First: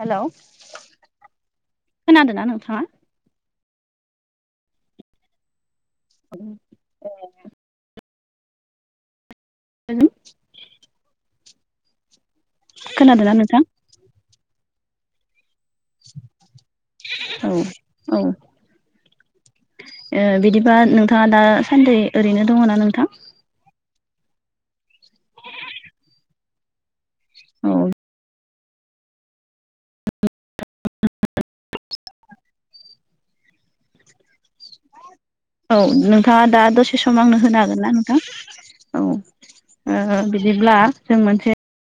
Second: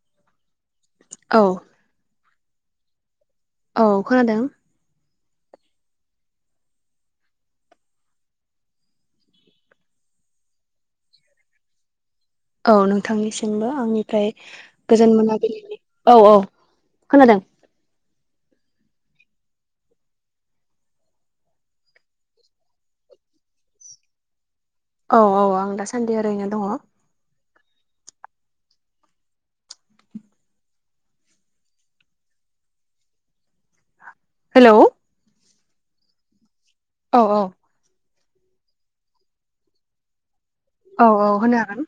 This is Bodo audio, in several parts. हेलौ औ। खोनादों औ खोनादों [inaudible] हेलौ औ खोनादोंना नोंथां? नोंथांनिसिमबो आंनिफ्राय गोजोन मोनाबिलिनि औ औ। खोनादों औ औ। बिदिबा नोंथाङा दासान्दि ओरैनो दङना नोंथां। औ औ आं दासान्दि ओरैनो दङ। [unintelligible] [unintelligible] हेलौ। औ नोंथाङा दा दसे सम औ आंनो औ होनो हागोनना नोंथां औ। बिदिब्ला जों मोनसे होनो हागोन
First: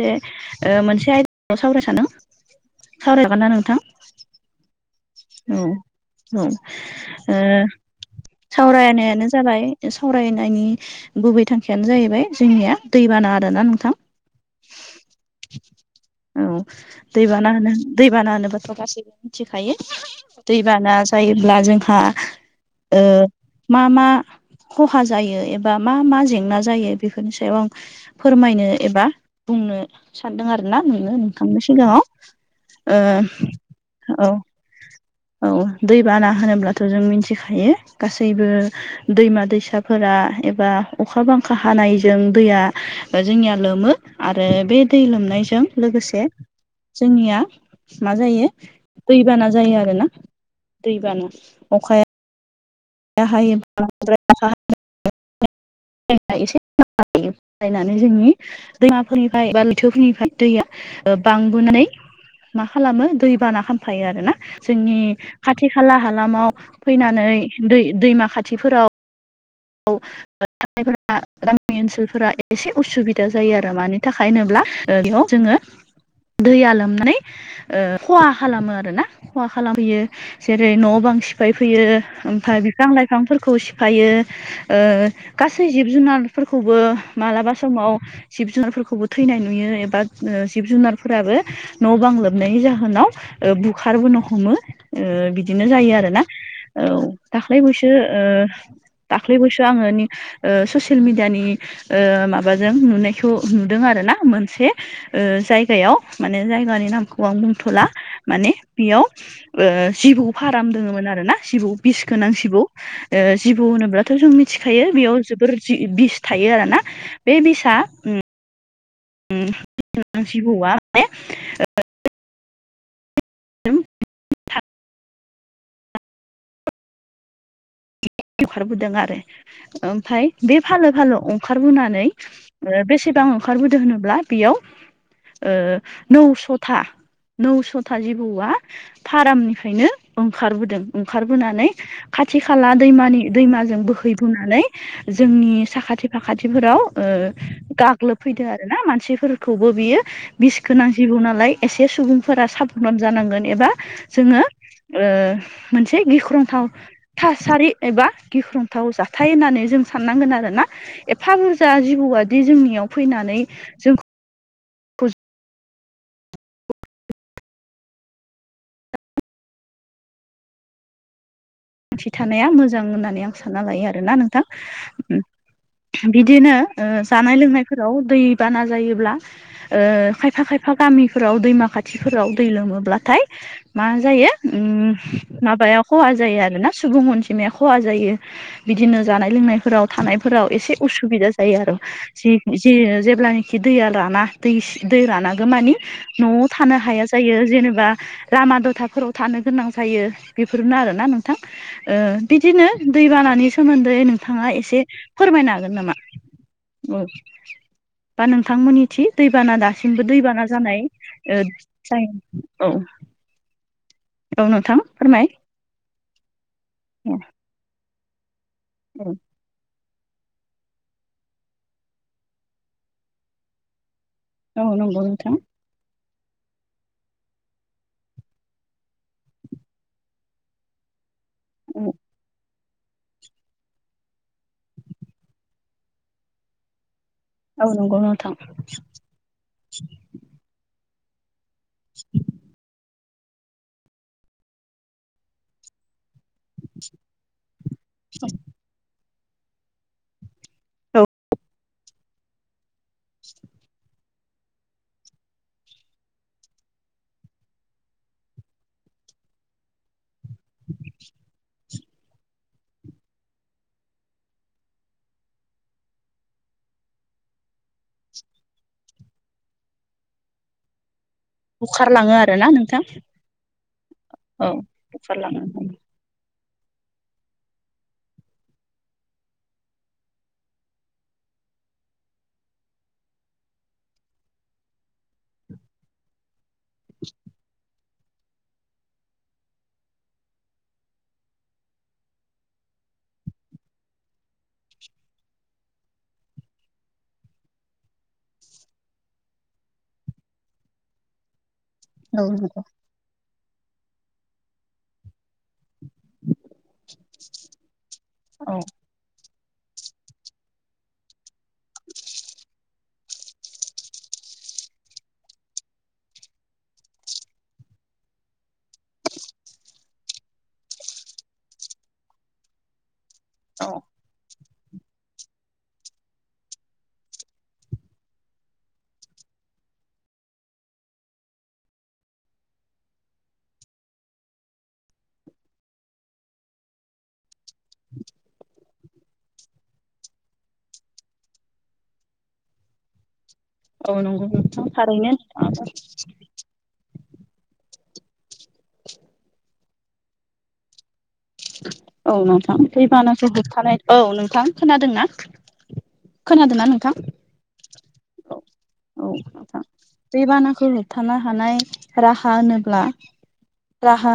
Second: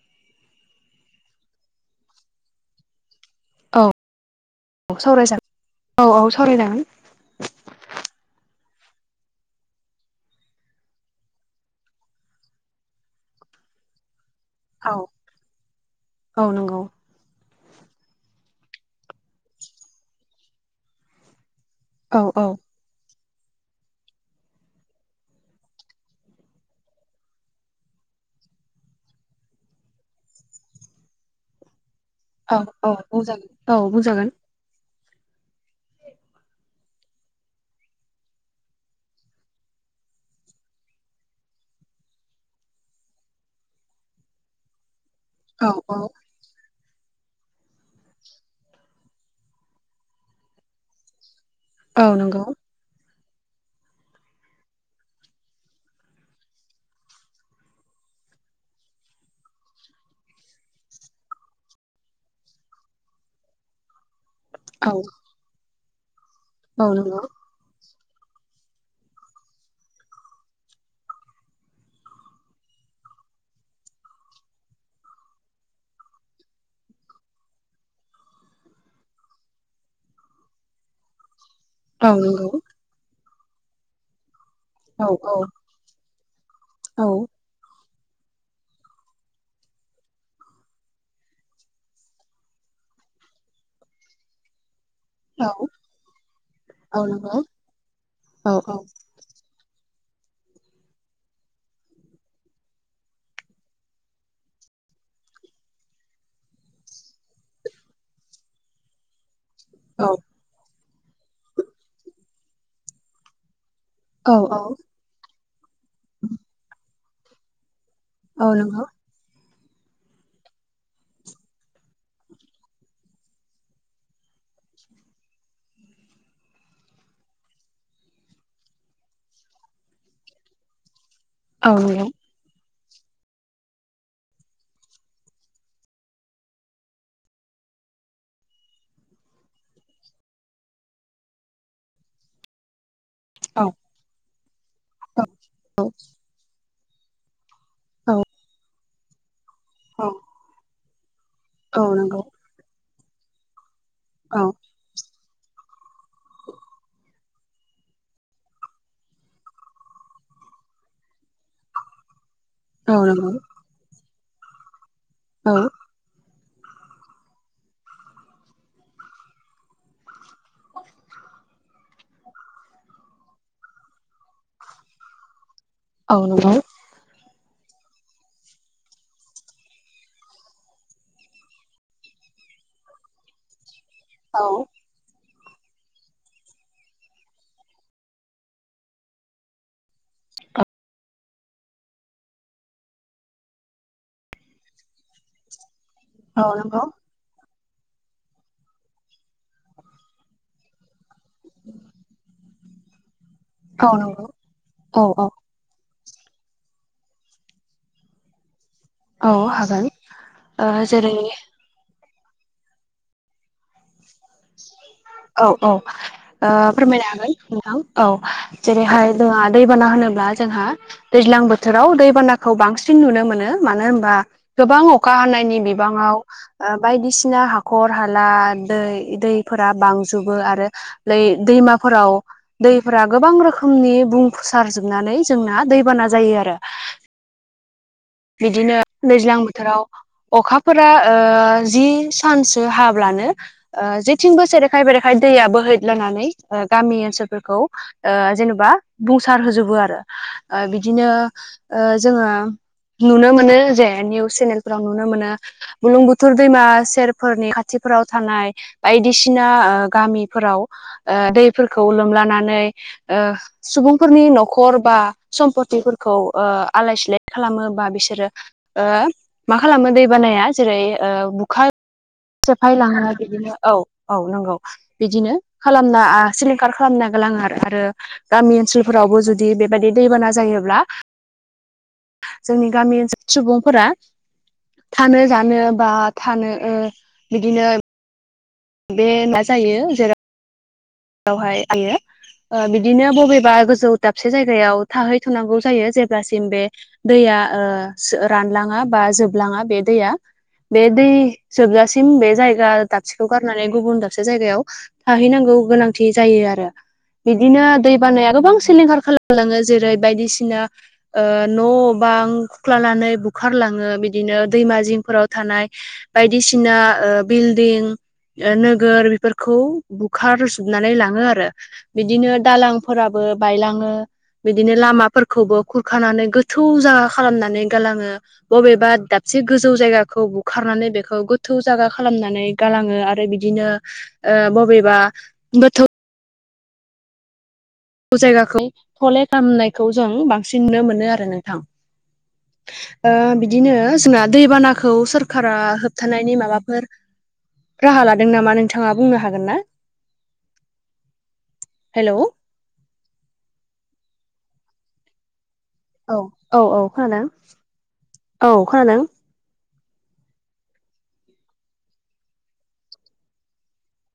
मोनसे मोनसे आयदानि सायाव सावरायनो सानदों सावरायजागोनना नोंथां? औ सावरायजागोन औ औ ओ सावरायनायानो जाबाय सावरायनायनि गुबै थांखियानो जाहैबाय जोंनिया दैबाना आरोना नोंथां। औ औ ओ दैबाना होनो दैबाना होनोबथ' गासैबो मिथिखायो दैबाना जायोब्ला जों हा औ औ ओ मा मा खहा जायो बा एबा मा मा जेंना जायो बेफोरनि सायाव आं फोरमायनो एबा बुंनो सानदों आरोना नों नोंथांनि सिगाङाव औ औ बुंजागोन औ बुंजागोन। औ दैबाना होनोब्लाथ' जों मिथिखायो गासैबो दैमा दैसाफोरा एबा अखा बांखा हानायजों दैया जोंनिया लोमो आरो बे दै लोमनाय जों औ औ लोगोसे जोंनिया मा जायो। दैबाना जायो आरो ना दैबाना अखा औ नंगौ। हायो एसे [unintelligible] [unintelligible] [unintelligible] मा खालामो दैबाना खामफायो आरो ना औ जोंनि खाथि खाला हालामाव औ नंगौ फैनानै दै दैमा खाथिफोराव। औ। थानायफोरा गामि ओनसोलफोरा एसे उसुबिदा जायो आरो मानि थाखाय होनोब्ला बेयाव जोङो दैया लोमनानै खहा खालामो आरो ना खहा खालामहैयो जेरै न' बां सिफाय सिफायफैयो औ नंगौ ओमफफ्राय बिफां लाइफांफोरखौ सिफायो। ओ औ गासै जिब जुनारफोरखौबो औ मालाबा समाव जिब जुनारफोरखौबो थैनाय नुयो एबा जिब जुनारफोराबो न' बां लोमनायनि जाहोनाव बुखारबोनो हमो। ओ औ बिदिनो जायो आरो ना औ दाख्लै बैसो ओ औ औ दाख्लैबोसो आङो ओ ससियेल मिडियानि माबाजों नुनायखौ नुदों आरो ना मोनसे ओ जायगायाव माने जायगानि नामखौ आं बुंथ'ला माने बेयाव औ जिबौ फाराम दोङोमोन आरो ना जिबौ बिस गोनां सिबौ ओ जिबौ होनोब्ला थ' जों औ मिथिखायो बेयाव जोबोर जि बिस थायो आरोना बे बिसआ औ नंगौ जिबौवा माने [unintelligible] ओंखारबोदों आरो ओमफफ्राय बे फालो फालो ओंखार औ नंगौ औ बोनानै ओ बेसेबां ओंखारबोदो होनोब्ला बेयाव ओ नौस'था नौस'था जिबौआ फारामनिफ्रायनो ओंखारबोदों ओंखारबोनानै खाथि खाला दैमानि दैमाजों बोहैबोनानै जोंनि साखाथि फाखाथिफोराव ओ गाग्लोबफैदों आरो ना मानसिफोरखौबो बियो औ बिस गोनां जिबौ नालाय एसे औ नंगौ सुबुंफोरा साब दान जानांगोन एबा जोङो औ ओ मोनसे गिख्रंथाव थासारि एबा गिख्रंथाव जाथाय होननानै जों साननांगोन आरो ना एफा बुरजा जिबौआदि जोंनि औ नंगौ फैनानै जों औ थि थानाया मोजां होननानै आं सानना लायो आरोना नोंथां औ बिदिनो नंगौ जानाय लोंनायफोराव दै बाना जायोब्ला खायफा खायफा गामिफोराव दैमा खाथिफोराव दै लोमोब्लाथाय मा जायो औ माबाया खहा जायो आरोना सुबुं अनजिमाया खहा जायो। बिदिनो जानाय लोंनायफोराव थानायफोराव एसे उसुबिदा जायो आरो। जि जेब्लानाखि दैया राना दै दै रानांगौ मानि औ न'आव थानो नंगौ हाया। जायो जेनेबा लामा दथाफोराव थानो गोनां जायो बेफोरनो आरोना नों नोंथां बिदिनो दैबानानि औ सोमोन्दै नंगौ नोंथाङा एसे औ औ फोरमायना गोन नामा बा नोंथांमोननि थि औ दैबाना हागोन दासिमबो दैबाना ओ जानाय जेरै जायो औ औ नोंथां फोरमाय औ औ फोरमायनो हागोन। औ औ जेरैहाय जोंहा दैबाना होनोब्ला जोंहा दैज्लां बोथोराव दैबानाखौ बांसिन नुनो मोनो मानो होनबा औ गोबां नंगौ अखा नोंथां हानायनि बिबाङाव बायदिसिना हाखर हाला दै दैफोरा बांजोबो आरो बै औ दैमाफोराव दैफोरा गोबां रोखोमनि बुंसार जोबनानै जोंना दैबाना जायो आरो। औ नंगौ बिदिनो दैज्लां बोथोराव अखाफोरा जि सानसो हाब अब्लानो जेथिंबो सेरेखाय बेरेखाय दैआ बोहैदलानानै गामि ओनसोलफोरखौ जेनेबा बुंसार होजोबो आरो। औ बिदिनो जोङो नुनो मोनो जे निउस चेनेल फोराव नुनो मोनो बुलुंबुथुर दैमा सेरफोरनि खाथिफोराव थानाय बायदिसिना गामिफोराव ओ दैफोरखौ लोमलानानै सुबुंफोरनि न'खर बा सम्पतफोरखौ आलाय सिलाय खालामो। बा बिसोरो ओ मा खालामो दैबानाया जेरै ओ बुखा खारलाङो आ सेफाय लाङो बिदिनो औ औ नंगौ बिदिनो बुखारलाङो औ खालामना सिलिंखार खालामना गालाङो आरो आरो गामि ओनसोलफोरावबो जुदि बेबायदि दैबाना जायोब्ला जोंनि गामि ओनसोल सुबुंफोरा थानो जानो बा थानो ओ बिदिनो बे मा [unintelligible] जायो जेराव बेवहाय आयो ओ बिदिनो बबेबा गोजौ दाबसे जायगायाव थाहैथ'नांगौ जायो जेब्लासिम बे दैया ओ रानलाङा बा जोबलाङा बे दैया बे दै जोबजा सिम बे नंगौ जायगा दाबसेखौ गारनानै गुबुन दाबसे जायगायाव थाहैनांगौ गोनां थि जायो आरो बिदिनो दै बानाया औ गोबां सिलिंखार खाला [unintelligible] लाङो जेरै बायदिसिना ओ न' बां खुख्ला लानानै बु खारलाङो बिदिनो दैमा जिंफोराव थानाय बायदिसिना ओ बिल्डिं नोगोर बेफोरखौ बुखार जोबनानै लाङो आरो बिदिनो दालांफोराबो औ बायलाङो बिदिनो लामाफोरखौबो खुरखानानै गोथौ जा खालामनानै गालाङो बबेबा दाबसे गोजौ जायगाखौ बुखारनानै बेखौ गोथौ जायगा खालामनानै गालाङो आरो बिदिनो ओ बबेबा गोथौ जायगाखौ थले खालामामनायखौ जों बांसिन नुनो मोनो आरो नोंथां ओ बिदिनो औ जोंना नंगौ नोंथां दैबानाखौ थारैनो सोरखारा होबथानायनि माबाफोर राहा लादों नामा नोंथाङा बुंनो हागोन ना औ हेलौ नोंथां दैैबानाखौ होबथानाय औ नोंथां खोनादों ना औ औ औ खोनादों औ खोनादों दै बानाखौ होबथानो हानाय राहा होनोब्ला राहा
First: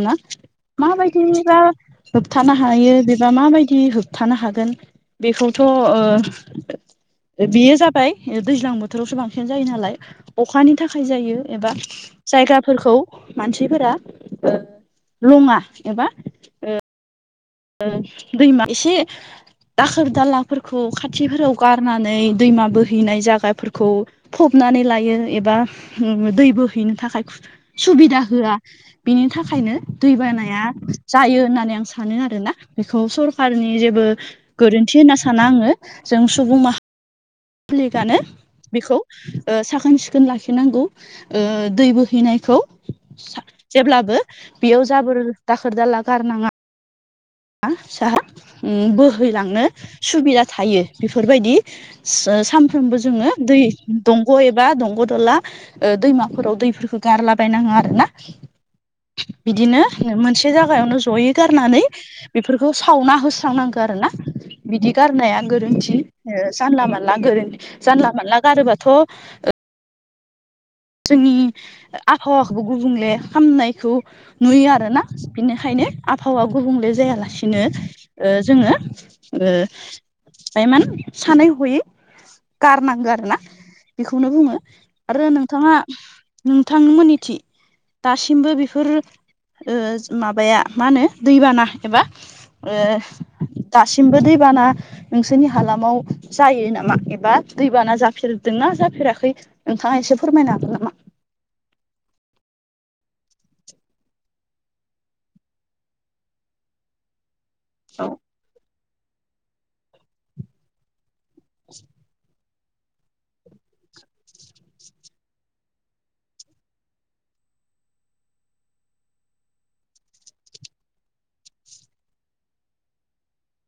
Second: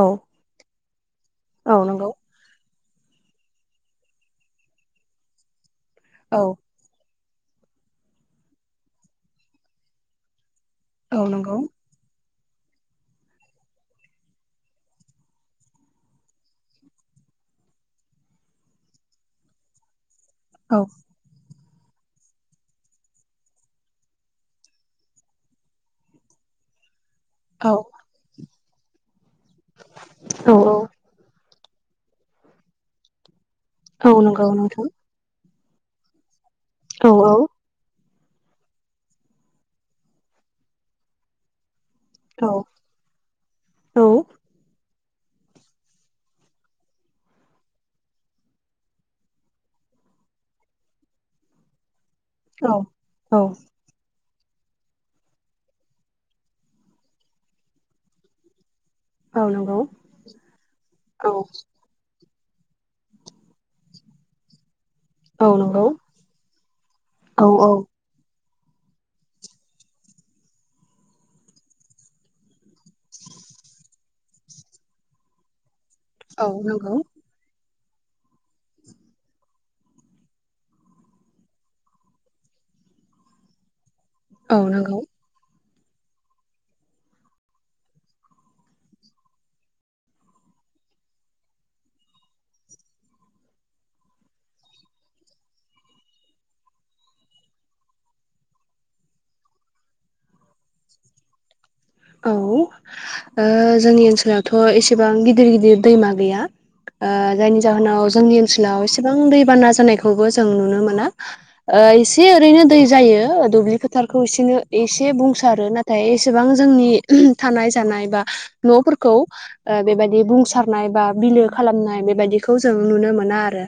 औ [unintelligible] माबादि रा औ नंगौ होबथानो हायो बेबा माबायदि होबथानो हागोन बेखौथ' ओ औ बेयो जाबाय दैज्लां बोथोरावसो बांसिन जायो नालाय अखानि थाखाय औ जायो नंगौ एबा जायगाफोरखौ मानसिफोरा ओ लङा एबा दैमा एसे दाखोर दालाफोरखौ औ खा थिफोराव गारनानै दैमा बोहैनाय जागाफोरखौ फबनानै लायो एबा दै बोहैनो थाखाय औ सुबिदा होआ बिनि थाखायनो दैबानाया औ जायो होननानै आं सानो आरो आरो ना बेखौ सरखारारनि जेबो औ नंगौ नोंथां गोरोन्थि होनना साना आङो जों सुबुं मा औ औ प्लिकनो बेखौ ओ साखोन सिखोन लाखिनांगौ ओ दैबो औ हैनायखौ औ जेब्लाबो बेयाव जाबोर दाखोर दाला गारनाङा सा बोहैलांनो सुबिदा थायो बेफोरबायदि सानफ्रोमबो जोङो औ दै दंग' एबा दंग' दला ओ दैमाफोराव दैफोरखौ गारलाबायनाङा आरो ना औ नंगौ बिदिनो मोनसे जागायावनो औ जयै गारनानै बेफोरखौ सावना होस्रांनांगौ आरो ना बिदि गारनाया औ नंगौ गोरोन्थि जानला मोनानला औ गोरोन जानला मोनला गारोबाथ' जोंनि आबहावाखौबो गुबुंले खामनायखौ नुयो आरोना बिनिखायनो आबहावा औ गुबुंले नंगौ जायालासिनो ओ जोङो ओ मान सानै हयै गारनांगौ आरो ना। बेखौनो बुङो औ नंगौ आरो नोंथाङा नोंथां मोननिथिं दासिमबो बेफोर माबाया मा होनो दैबाना एबा दासिमबो दैबाना नोंसोरनि हालामाव जायो नामा एबा दैबाना जाफेरदोंना जाफेराखै। नोंथाङा एसे फोरमायनो हागोन नामा? औ। जोंनि ओनसोलावथ' एसेबां गिदिर गिदिर दैमा गैया जायनि औ जाहोनाव जोंनि ओनसोलाव एसेबां दैबाना जानायखौबो जों नुनो मोना। आ इसे ओरैनो जायो दुब्लि फोथारखौसे एसे बुंसारो नाथाय एसेबां जोंनि थानाय जानाय बा न'फोरखौ बेबायदि बुंसारनाय बा बिलो खालामनाय बेबायदिखौ जों नुनो मोना आरो।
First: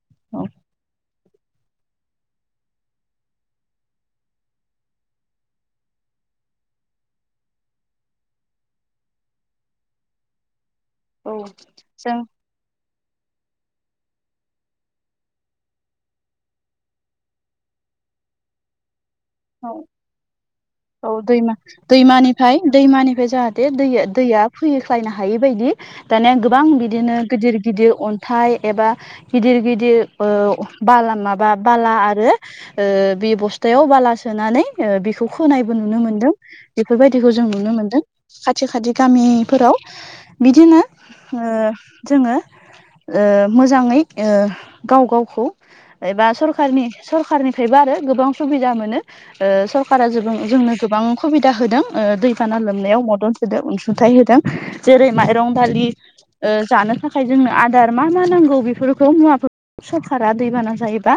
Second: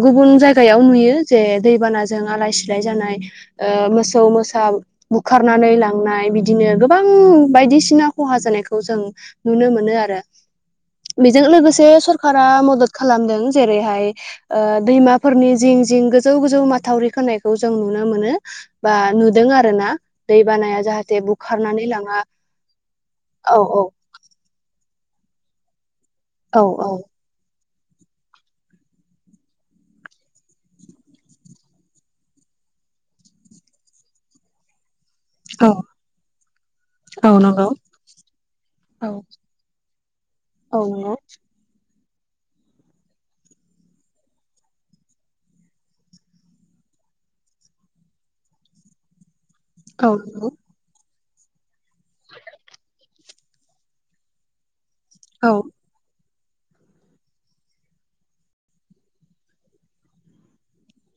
गुबुन औ जायगायाव नुयो जे दैबानाजों आलाय सिलाय जानाय। मोसौ मोसा बुखारनानै लांनाय बिदिनो गोबां बायदिसिना खहा जानायखौ जों नुनो मोनो आरो। औ बेजों लोगोसे जों सरखारा मदद खालामदों जेरैहाय ओ दैमाफोरनि जिं जिं गोजौ गोजौ माथावरि खोनायखौ जों नुनो मोनो। बा नुदों औ आरोना दै बानाया औ जाहाथे बु दैमा दैमानिफ्राय दैमानिफ्राय औ जाहाथे दै दैया फैख्लायनो हायै बायदि दानिया औ गोबां औ बिदिनो गिदिर गिदिर अन्थाइ एबा गिदिर गिदिर ओ बाला माबा बाला आरो। ओ बि बस्थायाव बाला सोनानै ओ बेखौ खोनायबो औ नुनो मोनदों बेफोरबायदिखौ औ जों नंगौ नुनो मोनदों। खाथि खाथि औ गामिफोराव बिदिनो औ नंगौ ओ जोङो ओ मोजाङै ओ गाव गावखौ एबा सरखारनि सरखारनिफ्रायबो आरो गोबां सुबिदा मोनो ओ सरखारा औ जो नंगौ जोंनो गोबां खुबिदा होदों दैबाना लोमनायाव मदद होदों अनसुंथाइ होदों। जेरै माइरं औ दालि ओ जानो थाखाय जोंनो आदार मा मा नांगौ बेफोरखौ मुवा सरखारा दैबाना जायोबा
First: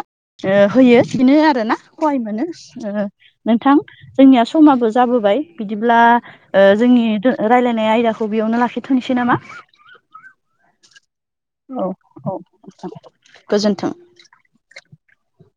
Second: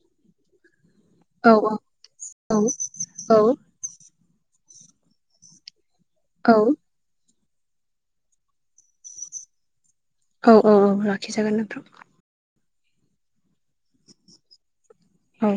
ओ होयो् बिनो औ औ आरो ना सहाय मोनो नों औ नोंथां जोंनिया समाबो जाबोबाय बिदिब्ला ओ औ जोंनि रायलायनाय आयदाखौ बेयावनो लाखिथ'नोसै नामा? औ औ लाखिजागोन नोंथां औ औ गोजोन्थों। औ।